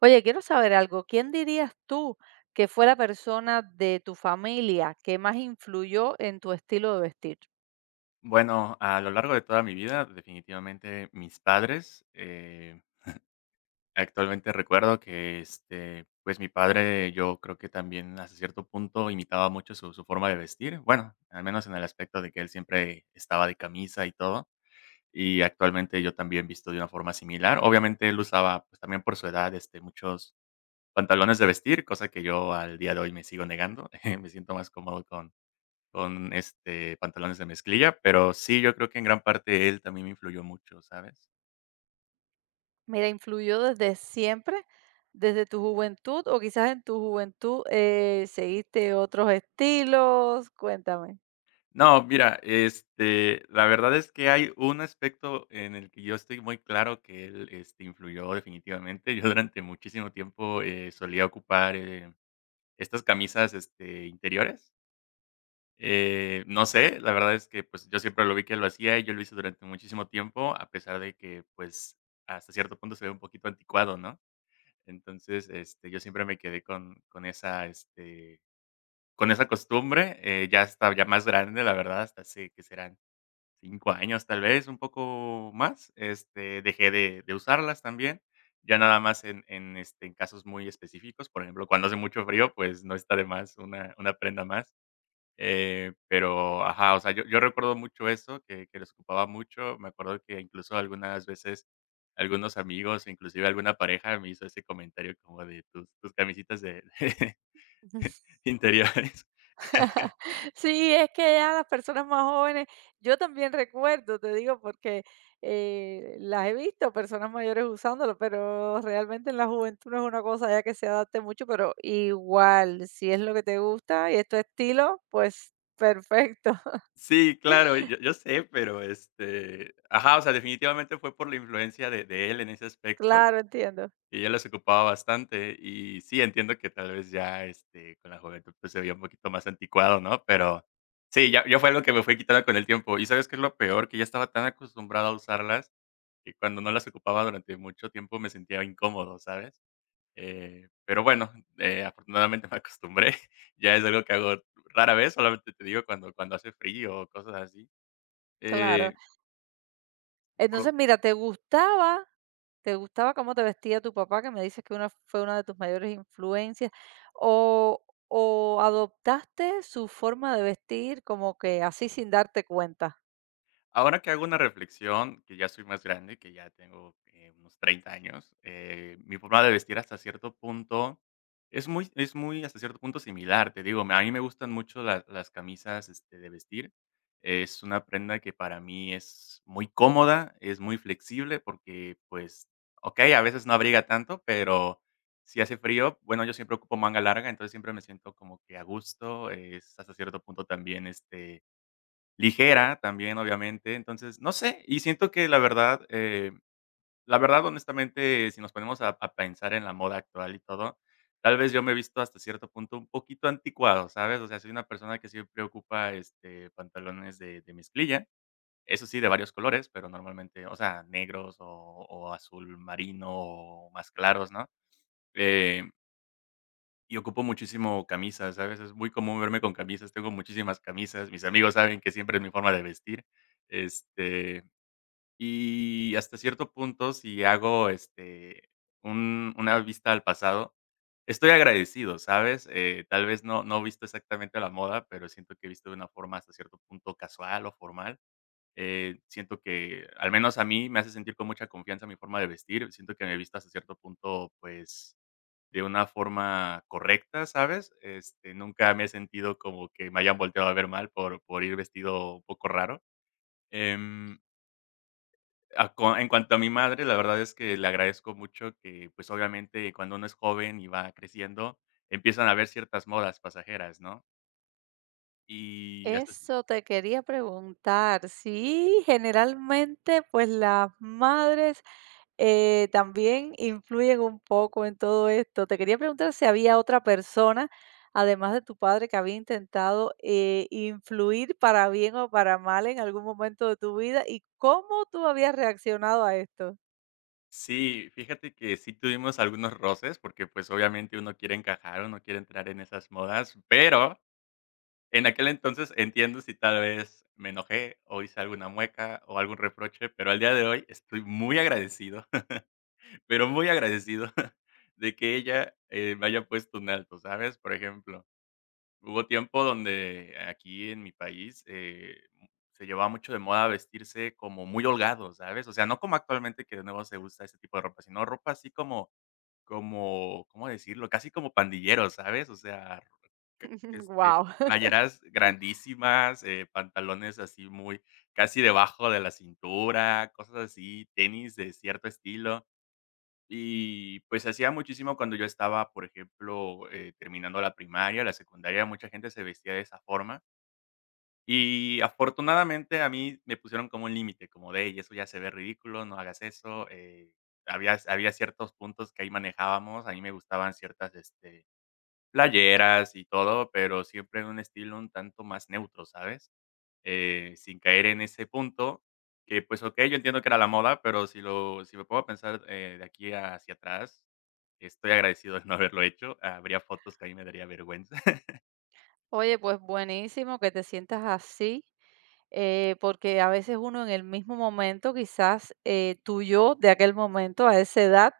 Oye, quiero saber algo. ¿Quién dirías tú que fue la persona de tu familia que más influyó en tu estilo de vestir? Bueno, a lo largo de toda mi vida, definitivamente mis padres. Actualmente recuerdo que, pues mi padre, yo creo que también hasta cierto punto imitaba mucho su forma de vestir. Bueno, al menos en el aspecto de que él siempre estaba de camisa y todo. Y actualmente yo también visto de una forma similar. Obviamente él usaba, pues también por su edad, muchos pantalones de vestir, cosa que yo al día de hoy me sigo negando. Me siento más cómodo con, pantalones de mezclilla, pero sí, yo creo que en gran parte él también me influyó mucho, ¿sabes? Mira, influyó desde siempre, desde tu juventud, o quizás en tu juventud seguiste otros estilos. Cuéntame. No, mira, la verdad es que hay un aspecto en el que yo estoy muy claro que él, influyó definitivamente. Yo durante muchísimo tiempo, solía ocupar, estas camisas, interiores. No sé, la verdad es que, pues, yo siempre lo vi que lo hacía y yo lo hice durante muchísimo tiempo, a pesar de que, pues, hasta cierto punto se ve un poquito anticuado, ¿no? Entonces, yo siempre me quedé con esa, con esa costumbre, ya estaba ya más grande, la verdad, hasta hace, ¿que serán? 5 años, tal vez, un poco más, dejé de usarlas también, ya nada más en casos muy específicos, por ejemplo, cuando hace mucho frío, pues, no está de más una prenda más. Pero, ajá, o sea, yo recuerdo mucho eso, que los ocupaba mucho. Me acuerdo que incluso algunas veces algunos amigos, inclusive alguna pareja, me hizo ese comentario como de tus camisitas de interiores. Sí, es que ya las personas más jóvenes, yo también recuerdo, te digo, porque las he visto personas mayores usándolo, pero realmente en la juventud no es una cosa ya que se adapte mucho, pero igual, si es lo que te gusta y es tu estilo, pues perfecto. Sí, claro, yo sé, pero, ajá, o sea, definitivamente fue por la influencia de él en ese aspecto. Claro, entiendo. Y ella las ocupaba bastante, y sí, entiendo que tal vez ya, con la juventud, pues, se veía un poquito más anticuado, ¿no? Pero sí, ya fue algo que me fue quitando con el tiempo. ¿Y sabes qué es lo peor? Que ya estaba tan acostumbrado a usarlas, que cuando no las ocupaba durante mucho tiempo me sentía incómodo, ¿sabes? Pero bueno, afortunadamente me acostumbré. Ya es algo que hago rara vez, solamente te digo cuando hace frío o cosas así. Claro. Eh, por Entonces, mira, ¿te gustaba cómo te vestía tu papá? Que me dices que una fue una de tus mayores influencias, o o adoptaste su forma de vestir como que así sin darte cuenta. Ahora que hago una reflexión, que ya soy más grande, que ya tengo unos 30 años, mi forma de vestir hasta cierto punto es muy hasta cierto punto similar. Te digo, a mí me gustan mucho las camisas de vestir. Es una prenda que para mí es muy cómoda, es muy flexible porque, pues, ok, a veces no abriga tanto, pero si hace frío, bueno, yo siempre ocupo manga larga, entonces siempre me siento como que a gusto. Es hasta cierto punto también, ligera también, obviamente. Entonces, no sé, y siento que la verdad, honestamente, si nos ponemos a pensar en la moda actual y todo, tal vez yo me he visto hasta cierto punto un poquito anticuado, ¿sabes? O sea, soy una persona que siempre ocupa, pantalones de mezclilla, eso sí, de varios colores, pero normalmente, o sea, negros o azul marino o más claros, ¿no? Eh y ocupo muchísimo camisas, ¿sabes? Es muy común verme con camisas, tengo muchísimas camisas, mis amigos saben que siempre es mi forma de vestir, este, y hasta cierto punto, si hago, un una vista al pasado, estoy agradecido, ¿sabes? Tal vez no he visto exactamente la moda, pero siento que he visto de una forma hasta cierto punto casual o formal, siento que, al menos a mí, me hace sentir con mucha confianza mi forma de vestir, siento que me he visto hasta cierto punto, pues de una forma correcta, ¿sabes? Nunca me he sentido como que me hayan volteado a ver mal por ir vestido un poco raro. Em, a co en cuanto a mi madre, la verdad es que le agradezco mucho que, pues, obviamente, cuando uno es joven y va creciendo, empiezan a haber ciertas modas pasajeras, ¿no? Y hasta s Eso te quería preguntar. Sí, generalmente, pues, las madres también influyen un poco en todo esto. Te quería preguntar si había otra persona, además de tu padre, que había intentado influir para bien o para mal en algún momento de tu vida y cómo tú habías reaccionado a esto. sí, fíjate que sí tuvimos algunos roces porque, pues, obviamente uno quiere encajar, uno quiere entrar en esas modas, pero en aquel entonces entiendo si tal vez me enojé o hice alguna mueca o algún reproche, pero al día de hoy estoy muy agradecido, pero muy agradecido. De que ella, me haya puesto un alto, ¿sabes? Por ejemplo, hubo tiempo donde aquí en mi país, se llevaba mucho de moda vestirse como muy holgado, ¿sabes? O sea, no como actualmente que de nuevo se usa ese tipo de ropa, sino ropa así como como, ¿cómo decirlo? Casi como pandillero, ¿sabes? O sea, que Wow. playeras grandísimas, pantalones así muy casi debajo de la cintura, cosas así, tenis de cierto estilo. Y, pues, hacía muchísimo cuando yo estaba, por ejemplo, terminando la primaria, la secundaria, mucha gente se vestía de esa forma. Y afortunadamente a mí me pusieron como un límite, como de: "Y eso ya se ve ridículo, no hagas eso". Había ciertos puntos que ahí manejábamos, a mí me gustaban ciertas, playeras y todo, pero siempre en un estilo un tanto más neutro, ¿sabes? Sin caer en ese punto que, pues, okey, yo entiendo que era la moda, pero si me puedo pensar, de aquí hacia atrás, estoy agradecido de no haberlo hecho. Habría fotos que a mí me daría vergüenza. Oye, pues buenísimo que te sientas así. Porque a veces uno en el mismo momento, quizás tu yo de aquel momento, a esa edad,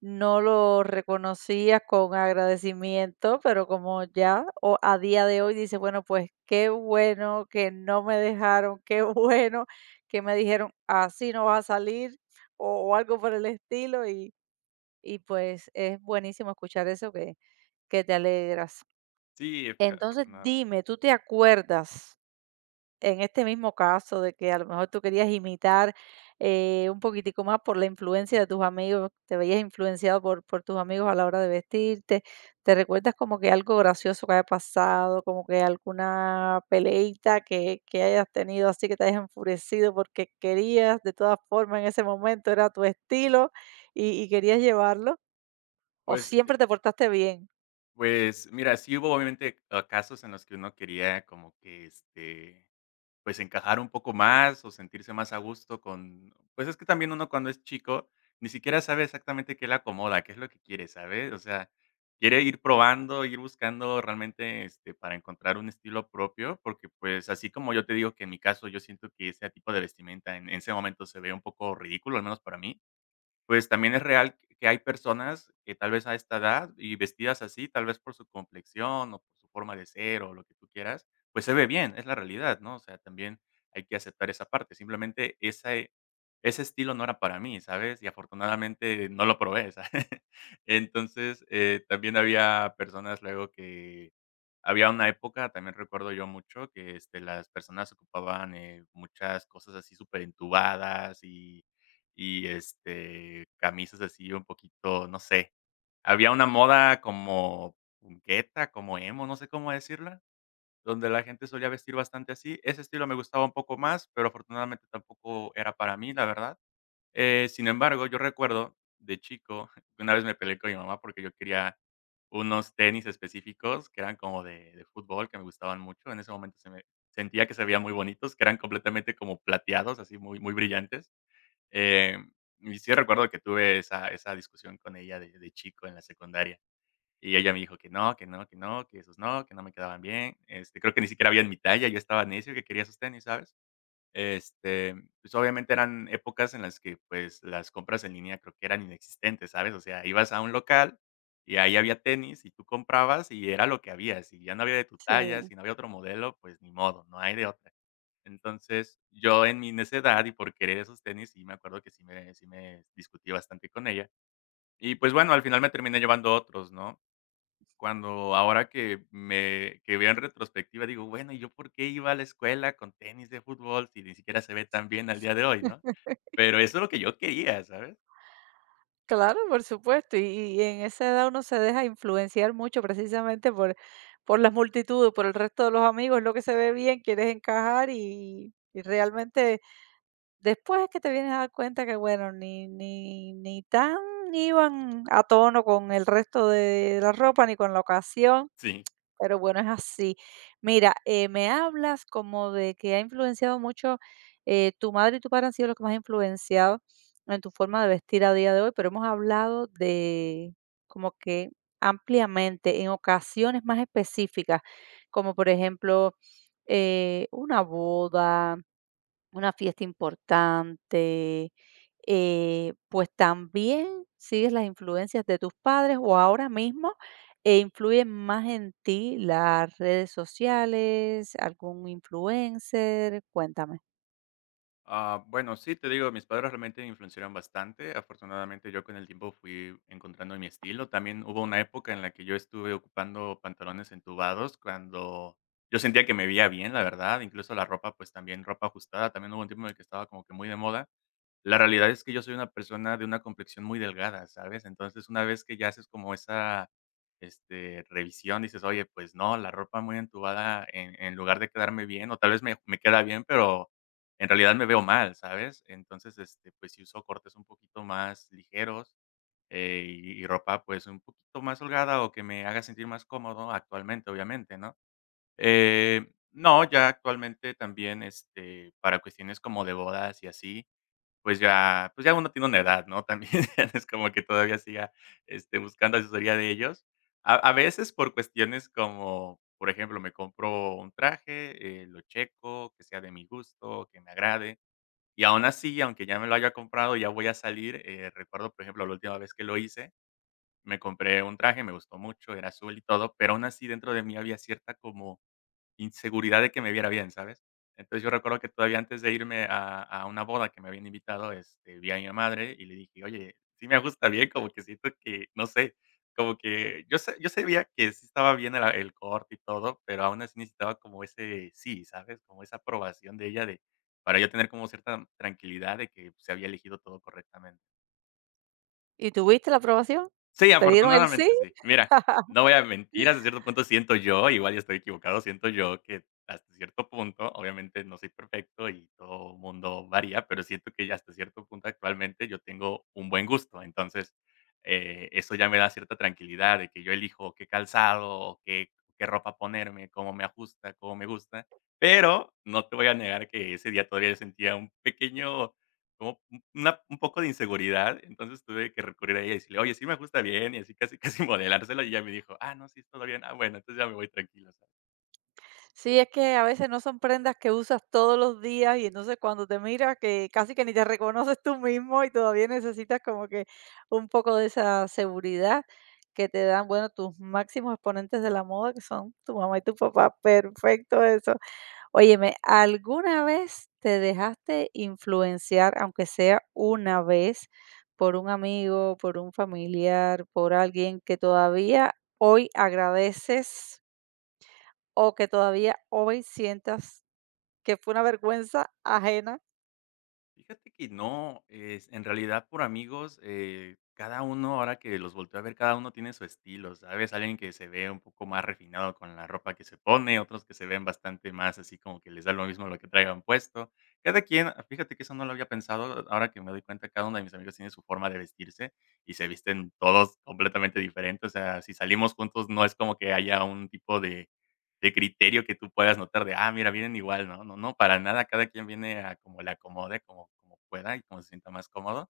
no lo reconocías con agradecimiento, pero como ya o a día de hoy dices, bueno, pues qué bueno que no me dejaron, qué bueno que me dijeron, así no vas a salir o algo por el estilo y pues es buenísimo escuchar eso que te alegras. Sí, Entonces afortunadamente. dime, ¿tú te acuerdas en este mismo caso de que a lo mejor tú querías imitar un poquitico más por la influencia de tus amigos, te veías influenciado por tus amigos a la hora de vestirte, te recuerdas como que algo gracioso que haya pasado, como que alguna peleita que hayas tenido así que te hayas enfurecido porque querías, de todas formas en ese momento era tu estilo y querías llevarlo, o Pues siempre te portaste bien? pues, mira, sí hubo obviamente, casos en los que uno quería como que, pues, encajar un poco más o sentirse más a gusto con pues, es que también uno cuando es chico ni siquiera sabe exactamente qué le acomoda, qué es lo que quiere, ¿sabes? O sea, quiere ir probando, ir buscando realmente, para encontrar un estilo propio, porque, pues, así como yo te digo que en mi caso yo siento que ese tipo de vestimenta en ese momento se ve un poco ridículo, al menos para mí. Pues, también es real que hay personas que tal vez a esta edad y vestidas así, tal vez por su complexión o por su forma de ser o lo que tú quieras, pues, se ve bien, es la realidad, ¿no? O sea, también hay que aceptar esa parte. Simplemente ese estilo no era para mí, ¿sabes? Y afortunadamente no lo probé, ¿sabes? Entonces, también había personas luego que había una época, también recuerdo yo mucho, que, las personas ocupaban, muchas cosas así superentubadas y, camisas así un poquito, no sé, había una moda como punqueta, como emo, no sé cómo decirla, donde la gente solía vestir bastante así. Ese estilo me gustaba un poco más, pero afortunadamente tampoco era para mí, la verdad. Sin embargo, yo recuerdo de chico, una vez me peleé con mi mamá porque yo quería unos tenis específicos que eran como de fútbol, que me gustaban mucho. En ese momento se me sentía que se veían muy bonitos, que eran completamente como plateados, así muy brillantes. Eh, y sí recuerdo que tuve esa discusión con ella de chico en la secundaria, y ella me dijo que no, que no, que no, que esos no, que no me quedaban bien, creo que ni siquiera había en mi talla, yo estaba necio que quería esos tenis, ¿sabes? Este, pues, obviamente eran épocas en las que, pues, las compras en línea creo que eran inexistentes, ¿sabes? O sea, ibas a un local y ahí había tenis y tú comprabas y era lo que había. Si ya no había de tu talla, Sí. si no había otro modelo, pues ni modo, no hay de otra. Entonces, yo en mi necedad y por querer esos tenis, sí me acuerdo que sí me discutí bastante con ella. Y, pues, bueno, al final me terminé llevando otros, ¿no? Cuando ahora que me que veo en retrospectiva, digo: "Bueno, ¿y yo por qué iba a la escuela con tenis de fútbol si ni siquiera se ve tan bien al día de hoy?", ¿no? Pero eso es lo que yo quería, ¿sabes? Claro, por supuesto, y en esa edad uno se deja influenciar mucho precisamente por las multitudes, por el resto de los amigos, lo que se ve bien, quieres encajar y realmente después es que te vienes a dar cuenta que, bueno, ni tan iban a tono con el resto de la ropa, ni con la ocasión. Sí. Pero bueno, es así. Mira, me hablas como de que ha influenciado mucho, tu madre y tu padre han sido los que más han influenciado en tu forma de vestir a día de hoy, pero hemos hablado de como que ampliamente, en ocasiones más específicas, como por ejemplo, una boda, una fiesta importante, pues también sigues las influencias de tus padres o ahora mismo, influyen más en ti las redes sociales, algún influencer. Cuéntame. Bueno, sí, te digo, mis padres realmente me influenciaron bastante. Afortunadamente, yo con el tiempo fui encontrando mi estilo. También hubo una época en la que yo estuve ocupando pantalones entubados cuando yo sentía que me veía bien, la verdad. Incluso la ropa, pues, también ropa ajustada. También hubo un tiempo en el que estaba como que muy de moda. La realidad es que yo soy una persona de una complexión muy delgada, ¿sabes? Entonces, una vez que ya haces como esa, revisión, dices: "Oye, pues no, la ropa muy entubada en lugar de quedarme bien, o tal vez me queda bien, pero en realidad me veo mal", ¿sabes? Entonces, pues si uso cortes un poquito más ligeros, y ropa, pues, un poquito más holgada o que me haga sentir más cómodo actualmente, obviamente, ¿no? No, ya actualmente también, para cuestiones como de bodas y así, pues ya uno tiene una edad, ¿no? También es como que todavía siga, buscando asesoría de ellos. A veces por cuestiones como, por ejemplo, me compro un traje, lo checo, que sea de mi gusto, que me agrade, y aún así, aunque ya me lo haya comprado, ya voy a salir, recuerdo, por ejemplo, la última vez que lo hice, me compré un traje, me gustó mucho, era azul y todo, pero aún así dentro de mí había cierta como inseguridad de que me viera bien, ¿sabes? Entonces, yo recuerdo que todavía antes de irme a una boda que me habían invitado, vi a mi madre y le dije: "Oye, sí me ajusta bien", como que siento que, no sé, como que yo sabía que sí estaba bien el corte y todo, pero aún así necesitaba como ese sí, ¿sabes? Como esa aprobación de ella de para yo tener como cierta tranquilidad de que se había elegido todo correctamente. ¿Y tuviste la aprobación? Sí, ¿Te dieron el sí? afortunadamente sí. Mira, no voy a mentir, hasta cierto punto siento yo, igual ya estoy equivocado, siento yo que hasta cierto punto, obviamente no soy perfecto y todo mundo varía, pero siento que ya hasta cierto punto actualmente yo tengo un buen gusto. Entonces, eso ya me da cierta tranquilidad de que yo elijo qué calzado o qué, qué ropa ponerme, cómo me ajusta, cómo me gusta. Pero no te voy a negar que ese día todavía sentía un pequeño, ¿cómo una un poco de inseguridad? Entonces tuve que recurrir a ella y decirle: "Oye, sí me ajusta bien", y así casi, casi modelárselo, y ella me dijo: "Ah, no, sí, todo bien. Ah, bueno, entonces ya me voy tranquila". Sí, es que a veces no son prendas que usas todos los días y entonces cuando te miras que casi que ni te reconoces tú mismo y todavía necesitas como que un poco de esa seguridad que te dan, bueno, tus máximos exponentes de la moda, que son tu mamá y tu papá. Perfecto eso. Óyeme, ¿alguna vez te dejaste influenciar, aunque sea una vez, por un amigo, por un familiar, por alguien que todavía hoy agradeces? O que todavía hoy sientas que fue una vergüenza ajena. Fíjate que no, es en realidad por amigos, cada uno, ahora que los volteo a ver, cada uno tiene su estilo, ¿sabes? Alguien que se ve un poco más refinado con la ropa que se pone, otros que se ven bastante más así como que les da lo mismo lo que traigan puesto. Cada quien, ah, fíjate que eso no lo había pensado, ahora que me doy cuenta, cada uno de mis amigos tiene su forma de vestirse y se visten todos completamente diferentes, o sea, si salimos juntos no es como que haya un tipo de criterio que tú puedas notar de, ah, mira, vienen igual, ¿no? No, no, para nada, cada quien viene a como le acomode, como, como pueda y como se sienta más cómodo.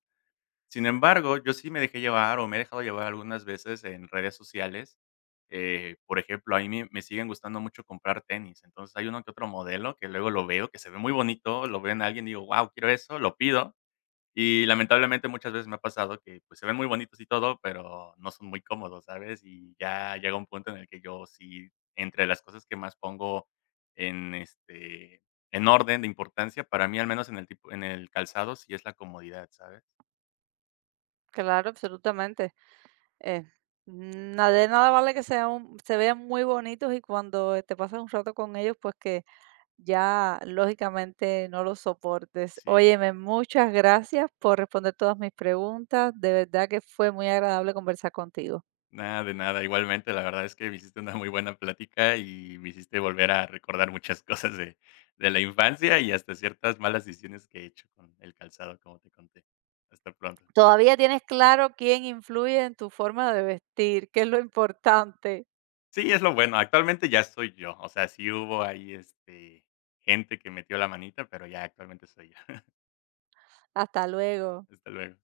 Sin embargo, yo sí me dejé llevar o me he dejado llevar algunas veces en redes sociales. Por ejemplo, a me siguen gustando mucho comprar tenis. Entonces hay uno que otro modelo que luego lo veo, que se ve muy bonito, lo veo en alguien, digo, wow, quiero eso, lo pido y lamentablemente muchas veces me ha pasado que, pues, se ven muy bonitos y todo, pero no son muy cómodos, ¿sabes? Y ya llega un punto en el que yo sí, entre las cosas que más pongo en, en orden de importancia, para mí, al menos en el tipo en el calzado, sí es la comodidad, ¿sabes? Claro, absolutamente. Eh, mm, na de nada vale que sea un se vean muy bonitos y cuando te pasas un rato con ellos, pues que ya lógicamente no los soportes. Sí. Óyeme, muchas gracias por responder todas mis preguntas. De verdad que fue muy agradable conversar contigo. Nada, de nada. Igualmente, la verdad es que me hiciste una muy buena plática y me hiciste volver a recordar muchas cosas de la infancia y hasta ciertas malas decisiones que he hecho con el calzado, como te conté. Hasta pronto. Todavía tienes claro quién influye en tu forma de vestir. ¿Qué es lo importante? Sí, es lo bueno. Actualmente ya soy yo. O sea, sí hubo ahí, gente que metió la manita, pero ya actualmente soy yo. Hasta luego. Hasta luego.